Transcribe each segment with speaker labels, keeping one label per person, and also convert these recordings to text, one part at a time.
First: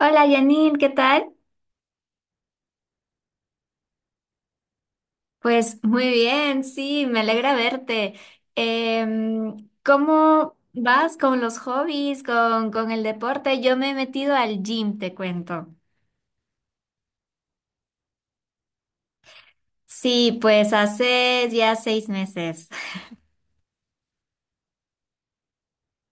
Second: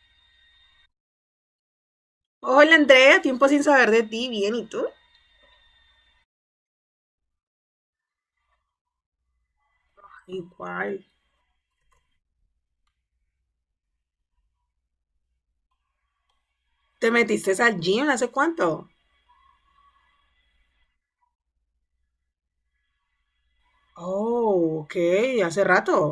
Speaker 1: Hola Janine, ¿qué tal?
Speaker 2: Hola Andrea, tiempo sin saber de ti, bien, ¿y tú?
Speaker 1: Pues muy bien, sí, me alegra verte. ¿Cómo
Speaker 2: Igual.
Speaker 1: vas con los hobbies, con el deporte? Yo me he metido al gym, te cuento.
Speaker 2: ¿Te metiste al gym hace cuánto?
Speaker 1: Sí, pues hace ya 6 meses.
Speaker 2: Oh, ok, hace rato.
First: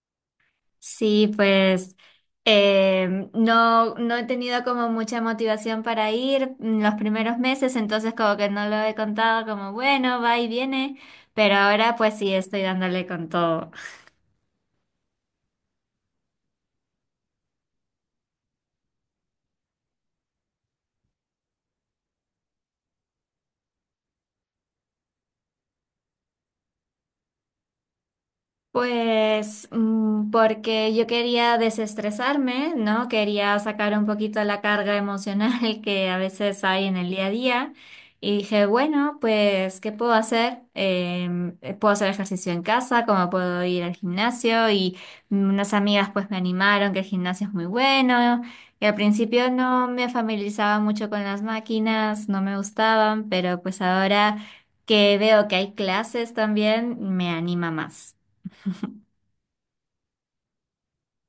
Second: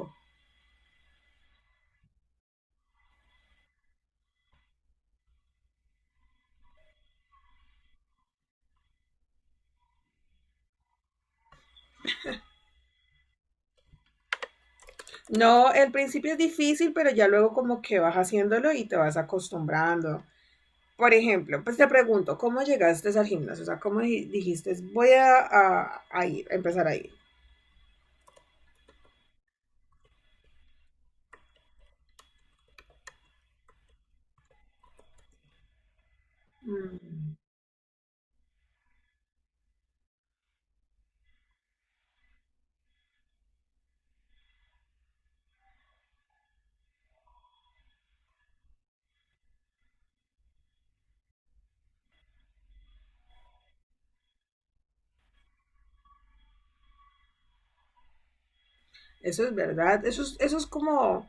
Speaker 1: Sí, pues no he tenido como mucha motivación para ir en los primeros meses, entonces como que no lo he contado como bueno, va y viene, pero ahora pues sí estoy dándole con todo.
Speaker 2: No, el principio es difícil, pero ya luego como que vas haciéndolo y te vas acostumbrando. Por ejemplo, pues te pregunto, ¿cómo llegaste al gimnasio? O sea, ¿cómo dijiste, voy a, a ir, a empezar a ir?
Speaker 1: Pues porque yo quería desestresarme, ¿no? Quería sacar un poquito la carga emocional que a veces hay en el día a
Speaker 2: Mm,
Speaker 1: día. Y dije, bueno, pues, ¿qué puedo hacer? Puedo hacer ejercicio en casa, como puedo ir al gimnasio. Y unas amigas pues me animaron que el gimnasio es muy bueno. Y al principio no me familiarizaba mucho con las máquinas, no me gustaban, pero pues ahora que veo que hay clases también, me anima más.
Speaker 2: eso es verdad, eso es como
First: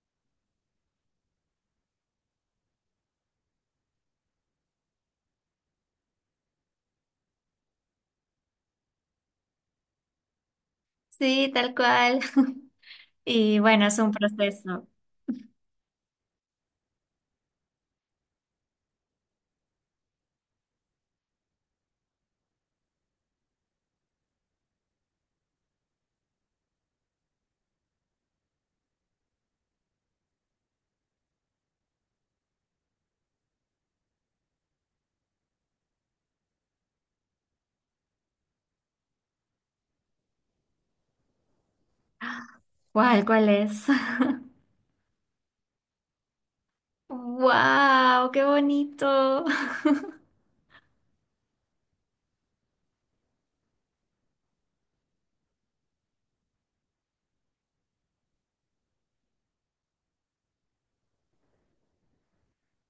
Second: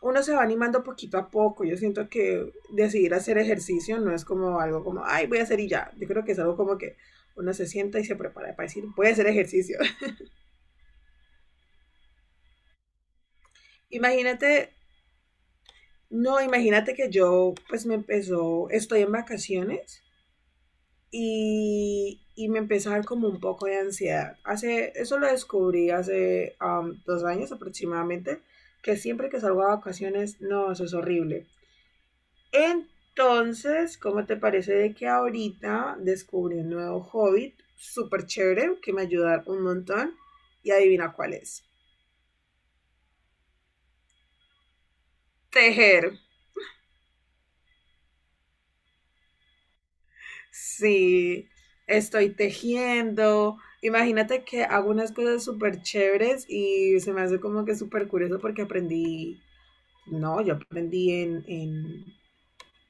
Speaker 2: uno se va animando poquito a poco. Yo siento que decidir hacer ejercicio no es como algo como, ay, voy a hacer y ya. Yo creo que es algo como que uno se sienta y se prepara para decir, voy a hacer ejercicio.
Speaker 1: Sí, tal cual. Y bueno, es un
Speaker 2: Imagínate,
Speaker 1: proceso.
Speaker 2: no, imagínate que yo pues me empezó, estoy en vacaciones y me empezó a dar como un poco de ansiedad. Hace, eso lo descubrí hace 2 años aproximadamente, que siempre que salgo a vacaciones, no, eso es horrible. Entonces, ¿cómo te parece de que ahorita descubrí un nuevo hobby súper chévere que me ayuda un montón? Y adivina cuál es.
Speaker 1: ¿Cuál, cuál es?
Speaker 2: Tejer.
Speaker 1: ¡Wow! ¡Qué bonito!
Speaker 2: Sí, estoy tejiendo. Imagínate que hago unas cosas súper chéveres y se me hace como que súper curioso porque aprendí, no, yo aprendí en, en,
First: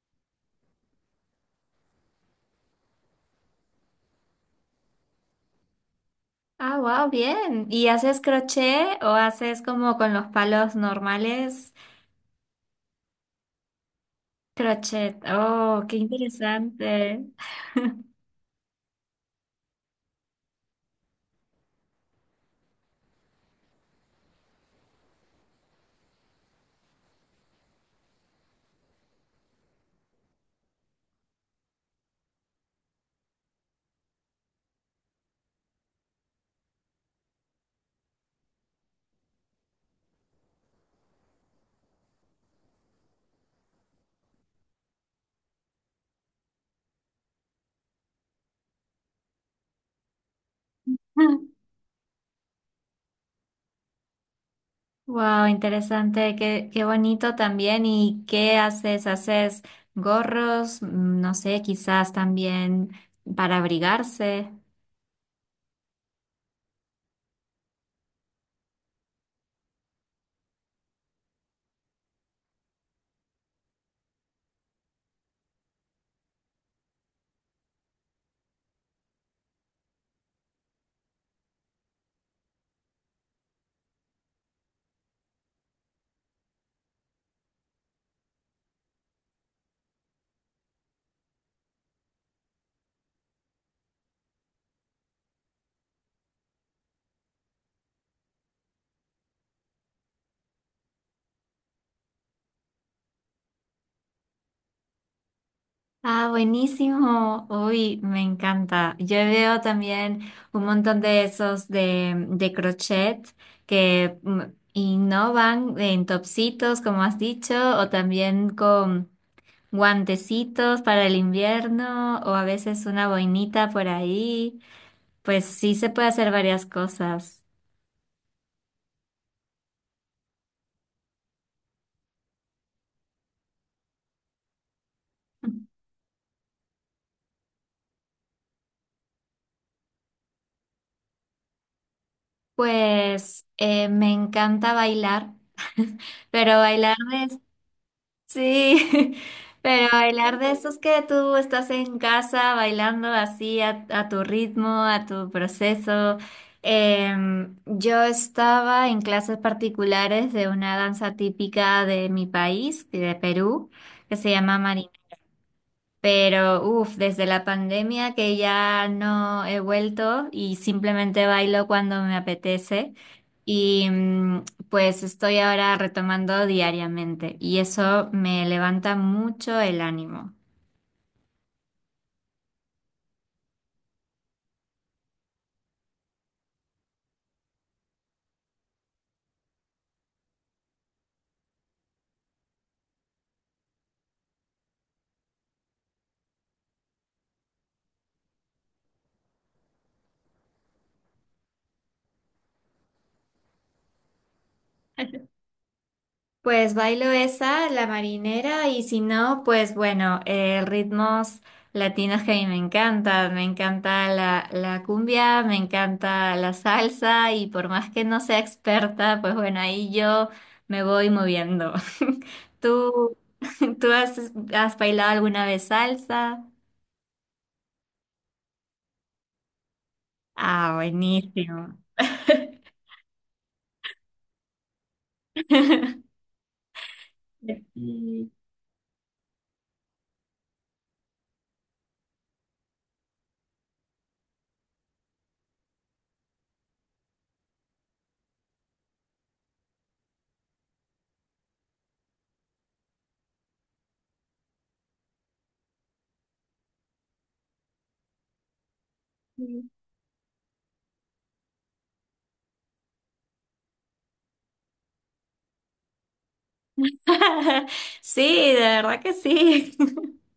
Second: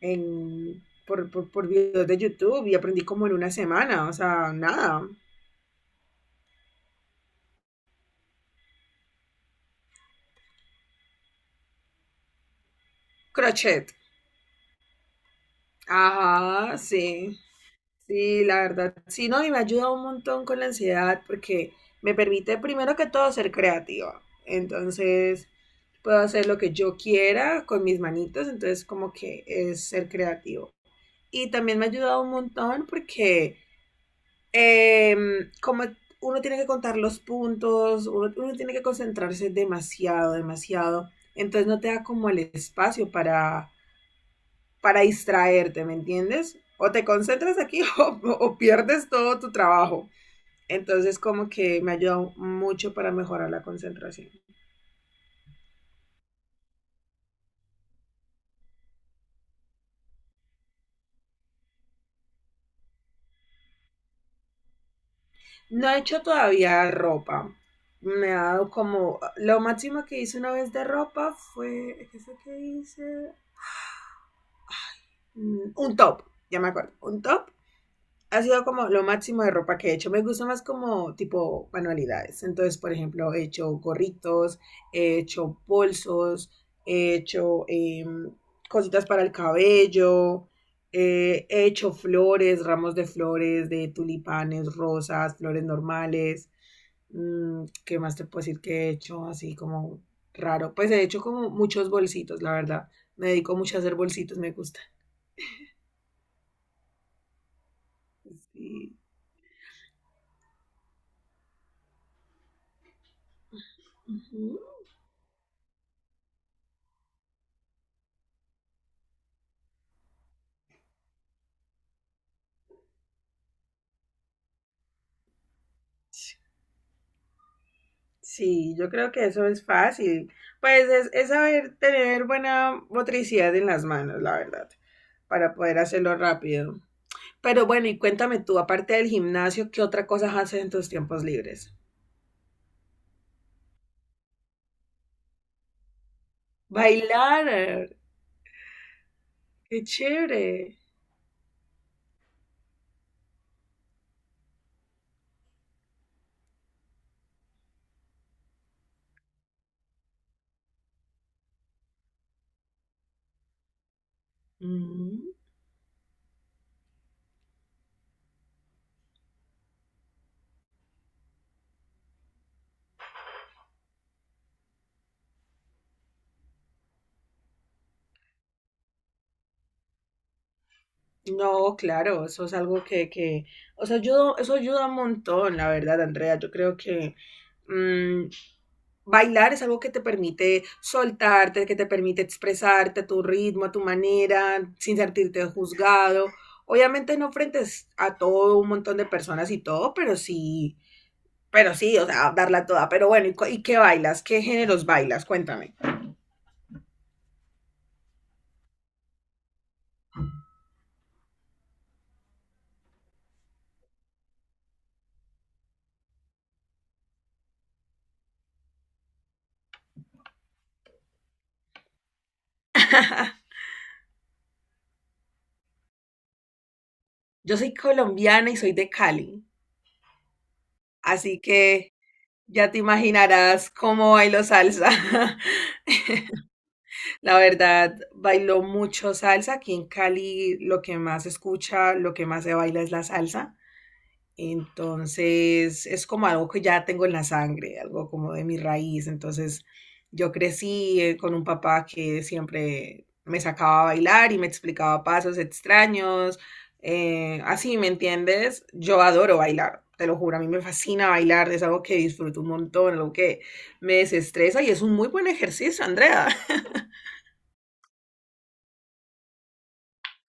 Speaker 2: en- por videos de YouTube y aprendí como en una semana, o sea, nada.
Speaker 1: Ah, wow, bien. ¿Y haces crochet o haces como con los palos normales?
Speaker 2: Crochet.
Speaker 1: Crochet. Oh, qué
Speaker 2: Ajá,
Speaker 1: interesante.
Speaker 2: sí. Sí, la verdad, sí, no, y me ayuda un montón con la ansiedad porque me permite primero que todo ser creativa. Entonces, puedo hacer lo que yo quiera con mis manitos, entonces como que es ser creativo. Y también me ha ayudado un montón porque como uno tiene que contar los puntos, uno tiene que concentrarse demasiado, demasiado, entonces no te da como el espacio para distraerte, ¿me entiendes? O te concentras aquí o pierdes todo tu trabajo. Entonces como que me ayudó mucho para mejorar la concentración.
Speaker 1: Wow, interesante. Qué, qué bonito también. ¿Y qué haces? ¿Haces gorros? No sé, quizás también para abrigarse.
Speaker 2: No he hecho todavía ropa. Me ha dado como... Lo máximo que hice una vez de ropa fue... ¿Qué es lo que hice? Mm, un top, ya me acuerdo. Un top ha sido como lo máximo de ropa que he hecho. Me gusta más como tipo manualidades. Entonces, por ejemplo, he hecho gorritos, he hecho bolsos, he hecho cositas para el cabello, he hecho flores, ramos de flores, de tulipanes, rosas, flores normales. Mm, ¿qué más te puedo decir que he hecho así como raro? Pues he hecho como muchos bolsitos, la verdad. Me dedico mucho a hacer bolsitos, me gusta.
Speaker 1: Ah, buenísimo. Uy, me encanta.
Speaker 2: Sí.
Speaker 1: Yo veo también un montón de esos de crochet que
Speaker 2: Ujú.
Speaker 1: innovan en topsitos, como has dicho, o también con guantecitos para el invierno, o a veces una boinita por ahí. Pues sí se puede hacer varias cosas.
Speaker 2: Sí, yo creo que eso es fácil. Pues es saber tener buena motricidad en las manos, la verdad, para poder hacerlo rápido. Pero bueno, y cuéntame tú, aparte del gimnasio, ¿qué otra cosa haces en tus tiempos libres?
Speaker 1: Pues me encanta bailar, pero bailar.
Speaker 2: Bailar,
Speaker 1: Sí,
Speaker 2: qué
Speaker 1: pero bailar de esos
Speaker 2: chévere.
Speaker 1: que tú estás en casa bailando así a tu ritmo, a tu proceso. Yo estaba en clases particulares de una danza típica de mi país, de Perú, que se llama,
Speaker 2: Mm.
Speaker 1: pero uff, desde la pandemia que ya no he vuelto y simplemente bailo cuando me apetece. Y pues estoy ahora retomando diariamente y eso me levanta mucho el ánimo.
Speaker 2: No, claro, eso es algo o sea, ayuda, eso ayuda un montón, la verdad, Andrea. Yo creo que mm, bailar es algo que te permite soltarte, que te permite expresarte a tu ritmo, a tu manera, sin sentirte juzgado. Obviamente no frente a todo un montón de personas y todo, pero sí, o sea, darla toda. Pero bueno, ¿y, y qué bailas? ¿Qué géneros bailas? Cuéntame.
Speaker 1: Pues bailo esa, la marinera, y si no, pues bueno, ritmos latinos que a mí me encantan. Me encanta la cumbia, me encanta la salsa, y por más que no sea experta, pues bueno, ahí yo me voy moviendo. ¿Tú, tú has, has bailado alguna vez salsa?
Speaker 2: Yo soy colombiana y soy de Cali,
Speaker 1: Ah,
Speaker 2: así
Speaker 1: buenísimo.
Speaker 2: que ya te imaginarás cómo bailo salsa. La verdad,
Speaker 1: Sí,
Speaker 2: bailo mucho salsa. Aquí en Cali lo que más se escucha, lo que más se baila es la salsa. Entonces, es como algo que ya tengo en la sangre, algo como de mi raíz. Entonces, yo crecí con un papá que siempre me sacaba a bailar y me explicaba pasos extraños. Así, ¿me entiendes? Yo adoro
Speaker 1: sí.
Speaker 2: bailar, te lo juro, a mí me fascina bailar, es algo que disfruto un montón, algo que me desestresa y es un muy buen ejercicio, Andrea.
Speaker 1: Sí, de verdad que sí.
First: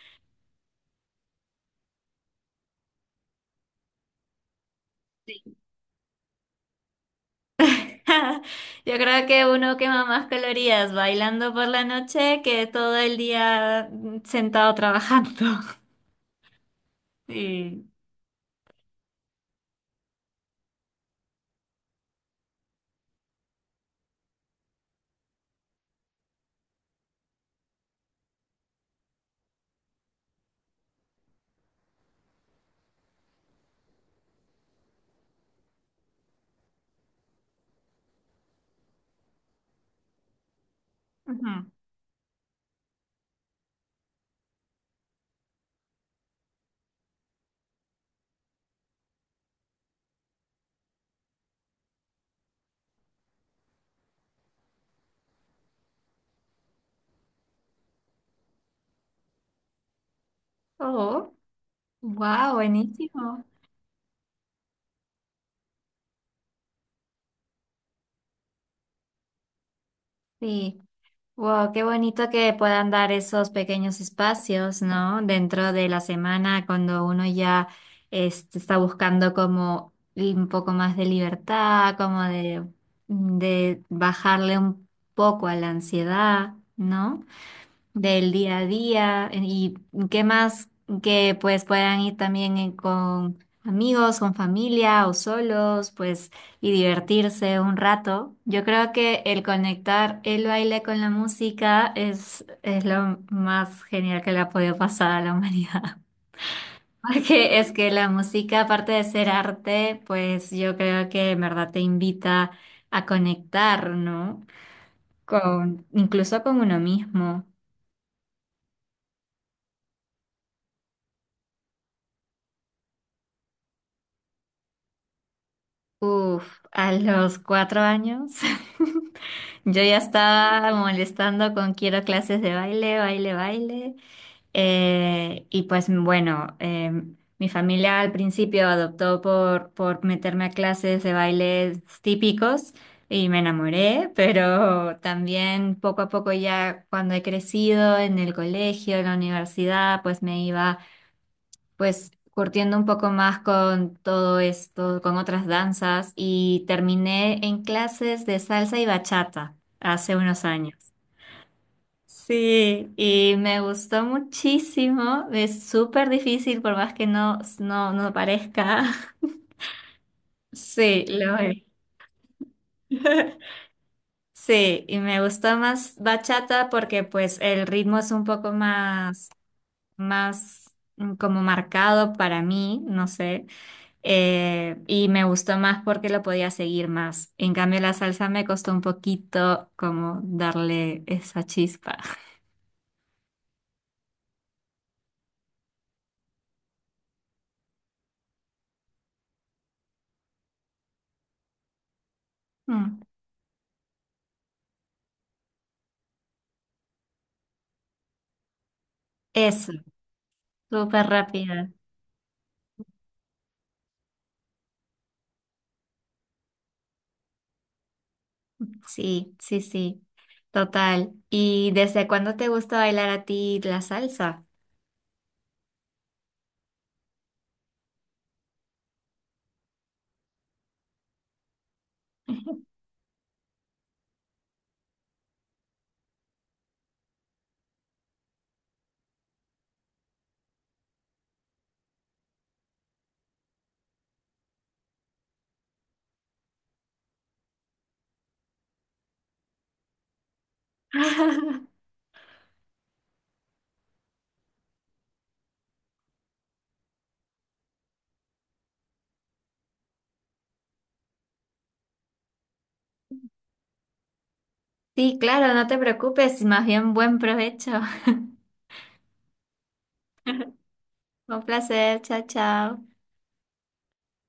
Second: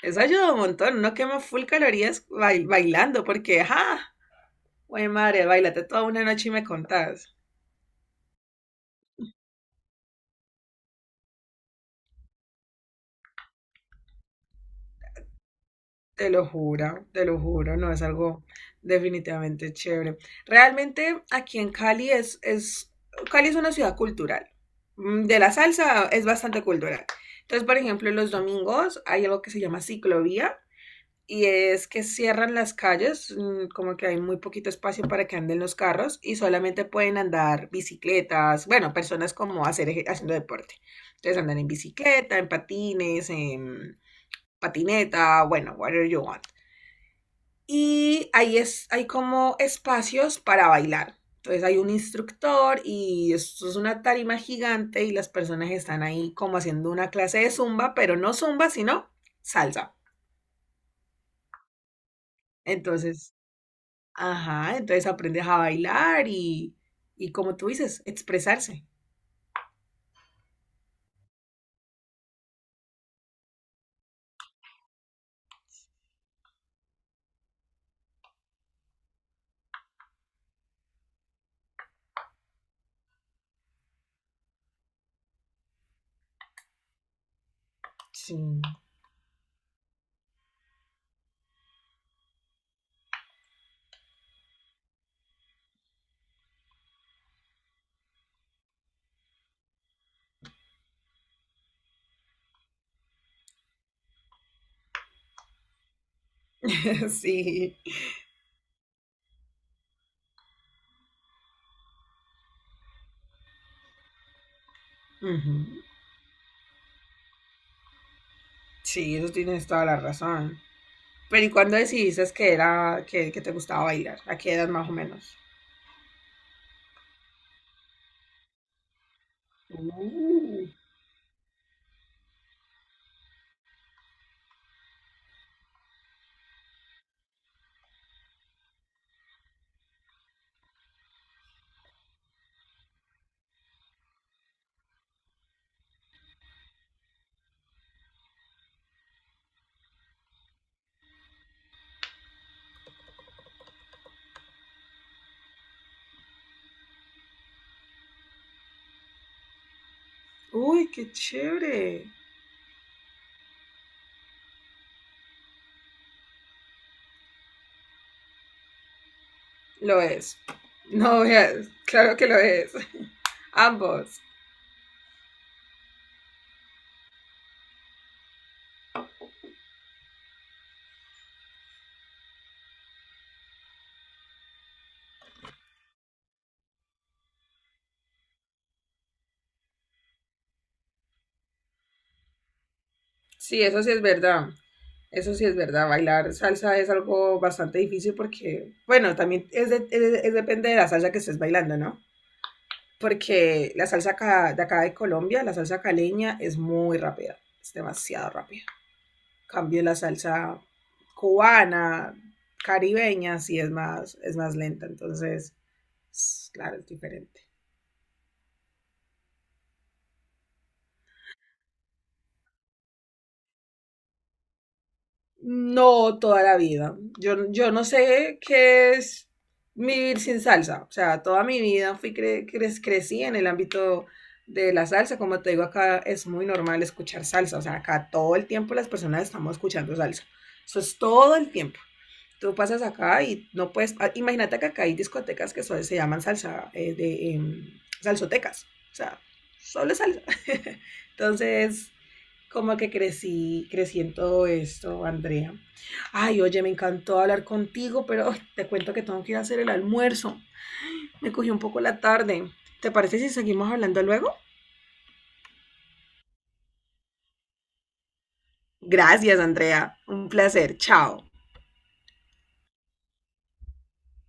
Speaker 2: Eso ayuda un montón, uno quema full calorías bailando porque, ajá, güey madre, bailate toda una noche y me contás.
Speaker 1: Yo creo que uno quema más calorías bailando por la noche que todo el día sentado trabajando.
Speaker 2: Te lo juro,
Speaker 1: Sí.
Speaker 2: no es algo definitivamente chévere. Realmente aquí en Cali Cali es una ciudad cultural. Mm, de la salsa es bastante cultural. Entonces, por ejemplo, los domingos hay algo que se llama ciclovía y es que cierran las calles, mm, como que hay muy poquito espacio para que anden los carros y solamente pueden andar bicicletas, bueno, personas como hacer, haciendo deporte. Entonces andan
Speaker 1: Ujú.
Speaker 2: en bicicleta, en patines, en patineta, bueno, whatever you want y hay como espacios para bailar. Entonces hay un instructor y esto es una tarima gigante y las personas están ahí como haciendo una clase de zumba, pero no zumba, sino salsa.
Speaker 1: Oh, wow,
Speaker 2: Entonces,
Speaker 1: buenísimo.
Speaker 2: ajá, entonces aprendes a bailar y como tú dices, expresarse.
Speaker 1: Sí. Wow, qué bonito que puedan dar esos pequeños espacios, ¿no? Dentro de la semana, cuando uno ya está buscando como un poco más de libertad, como de bajarle un poco a la ansiedad, ¿no? Del
Speaker 2: Sí.
Speaker 1: día a día y qué más que pues puedan ir también con amigos, con familia o solos, pues, y divertirse un rato. Yo creo que el conectar el baile con la música es lo más genial que le ha podido pasar a la humanidad. Porque es
Speaker 2: Sí.
Speaker 1: que la música, aparte de ser arte, pues yo creo que en verdad te invita a conectar, ¿no?
Speaker 2: Ujú.
Speaker 1: Con, incluso con uno mismo.
Speaker 2: Sí, eso tienes toda la razón. Pero ¿y cuándo decidiste que era que te gustaba bailar? ¿A qué edad más o menos?
Speaker 1: Uf, a los 4 años yo ya
Speaker 2: Uh.
Speaker 1: estaba molestando con quiero clases de baile, baile, baile. Y pues bueno, mi familia al principio adoptó por meterme a clases de baile típicos y me enamoré, pero también poco a poco ya cuando he crecido en el colegio, en la universidad, pues me iba pues curtiendo un poco más con todo esto, con otras danzas y terminé en clases de salsa y bachata hace unos
Speaker 2: Uy,
Speaker 1: años.
Speaker 2: qué chévere.
Speaker 1: Sí, y me gustó muchísimo, es súper difícil por más que no, no, no parezca.
Speaker 2: Lo es.
Speaker 1: Sí,
Speaker 2: No
Speaker 1: lo es.
Speaker 2: veas, claro que lo es. Ambos.
Speaker 1: Sí, y me gustó más bachata porque pues el ritmo es un poco más como marcado para mí, no sé. Eh, y me gustó más porque lo podía seguir más. En cambio, la salsa me costó un poquito como darle esa chispa.
Speaker 2: Sí, eso sí es verdad. Eso sí es verdad. Bailar salsa es algo bastante difícil porque, bueno, también es depende de la salsa que estés bailando, ¿no?
Speaker 1: Mm,
Speaker 2: Porque la salsa de acá de Colombia, la salsa caleña, es muy rápida. Es demasiado rápida. En
Speaker 1: eso,
Speaker 2: cambio la salsa
Speaker 1: súper rápida.
Speaker 2: cubana, caribeña, sí es más lenta. Entonces, es- claro, es diferente.
Speaker 1: Sí, sí, sí, total. ¿Y desde cuándo te gusta bailar a ti la salsa?
Speaker 2: No, toda la vida. Yo no sé qué es vivir sin salsa. O sea, toda mi vida fui crecí en el ámbito de la salsa. Como te digo, acá es muy normal escuchar salsa. O sea, acá todo el tiempo las personas estamos escuchando salsa. Eso es todo el tiempo. Tú pasas acá y no puedes... ah, imagínate que acá hay discotecas que se llaman salsa, salsotecas. O sea, solo es salsa. Entonces, como que crecí, crecí en todo esto, Andrea. Ay, oye, me encantó hablar contigo, pero ay, te cuento que tengo que ir a hacer el almuerzo. Me cogió un poco la tarde. ¿Te parece si seguimos hablando luego?
Speaker 1: Sí, claro, no te preocupes, más bien buen provecho.
Speaker 2: Gracias, Andrea. Un placer. Chao.
Speaker 1: Un placer, chao, chao.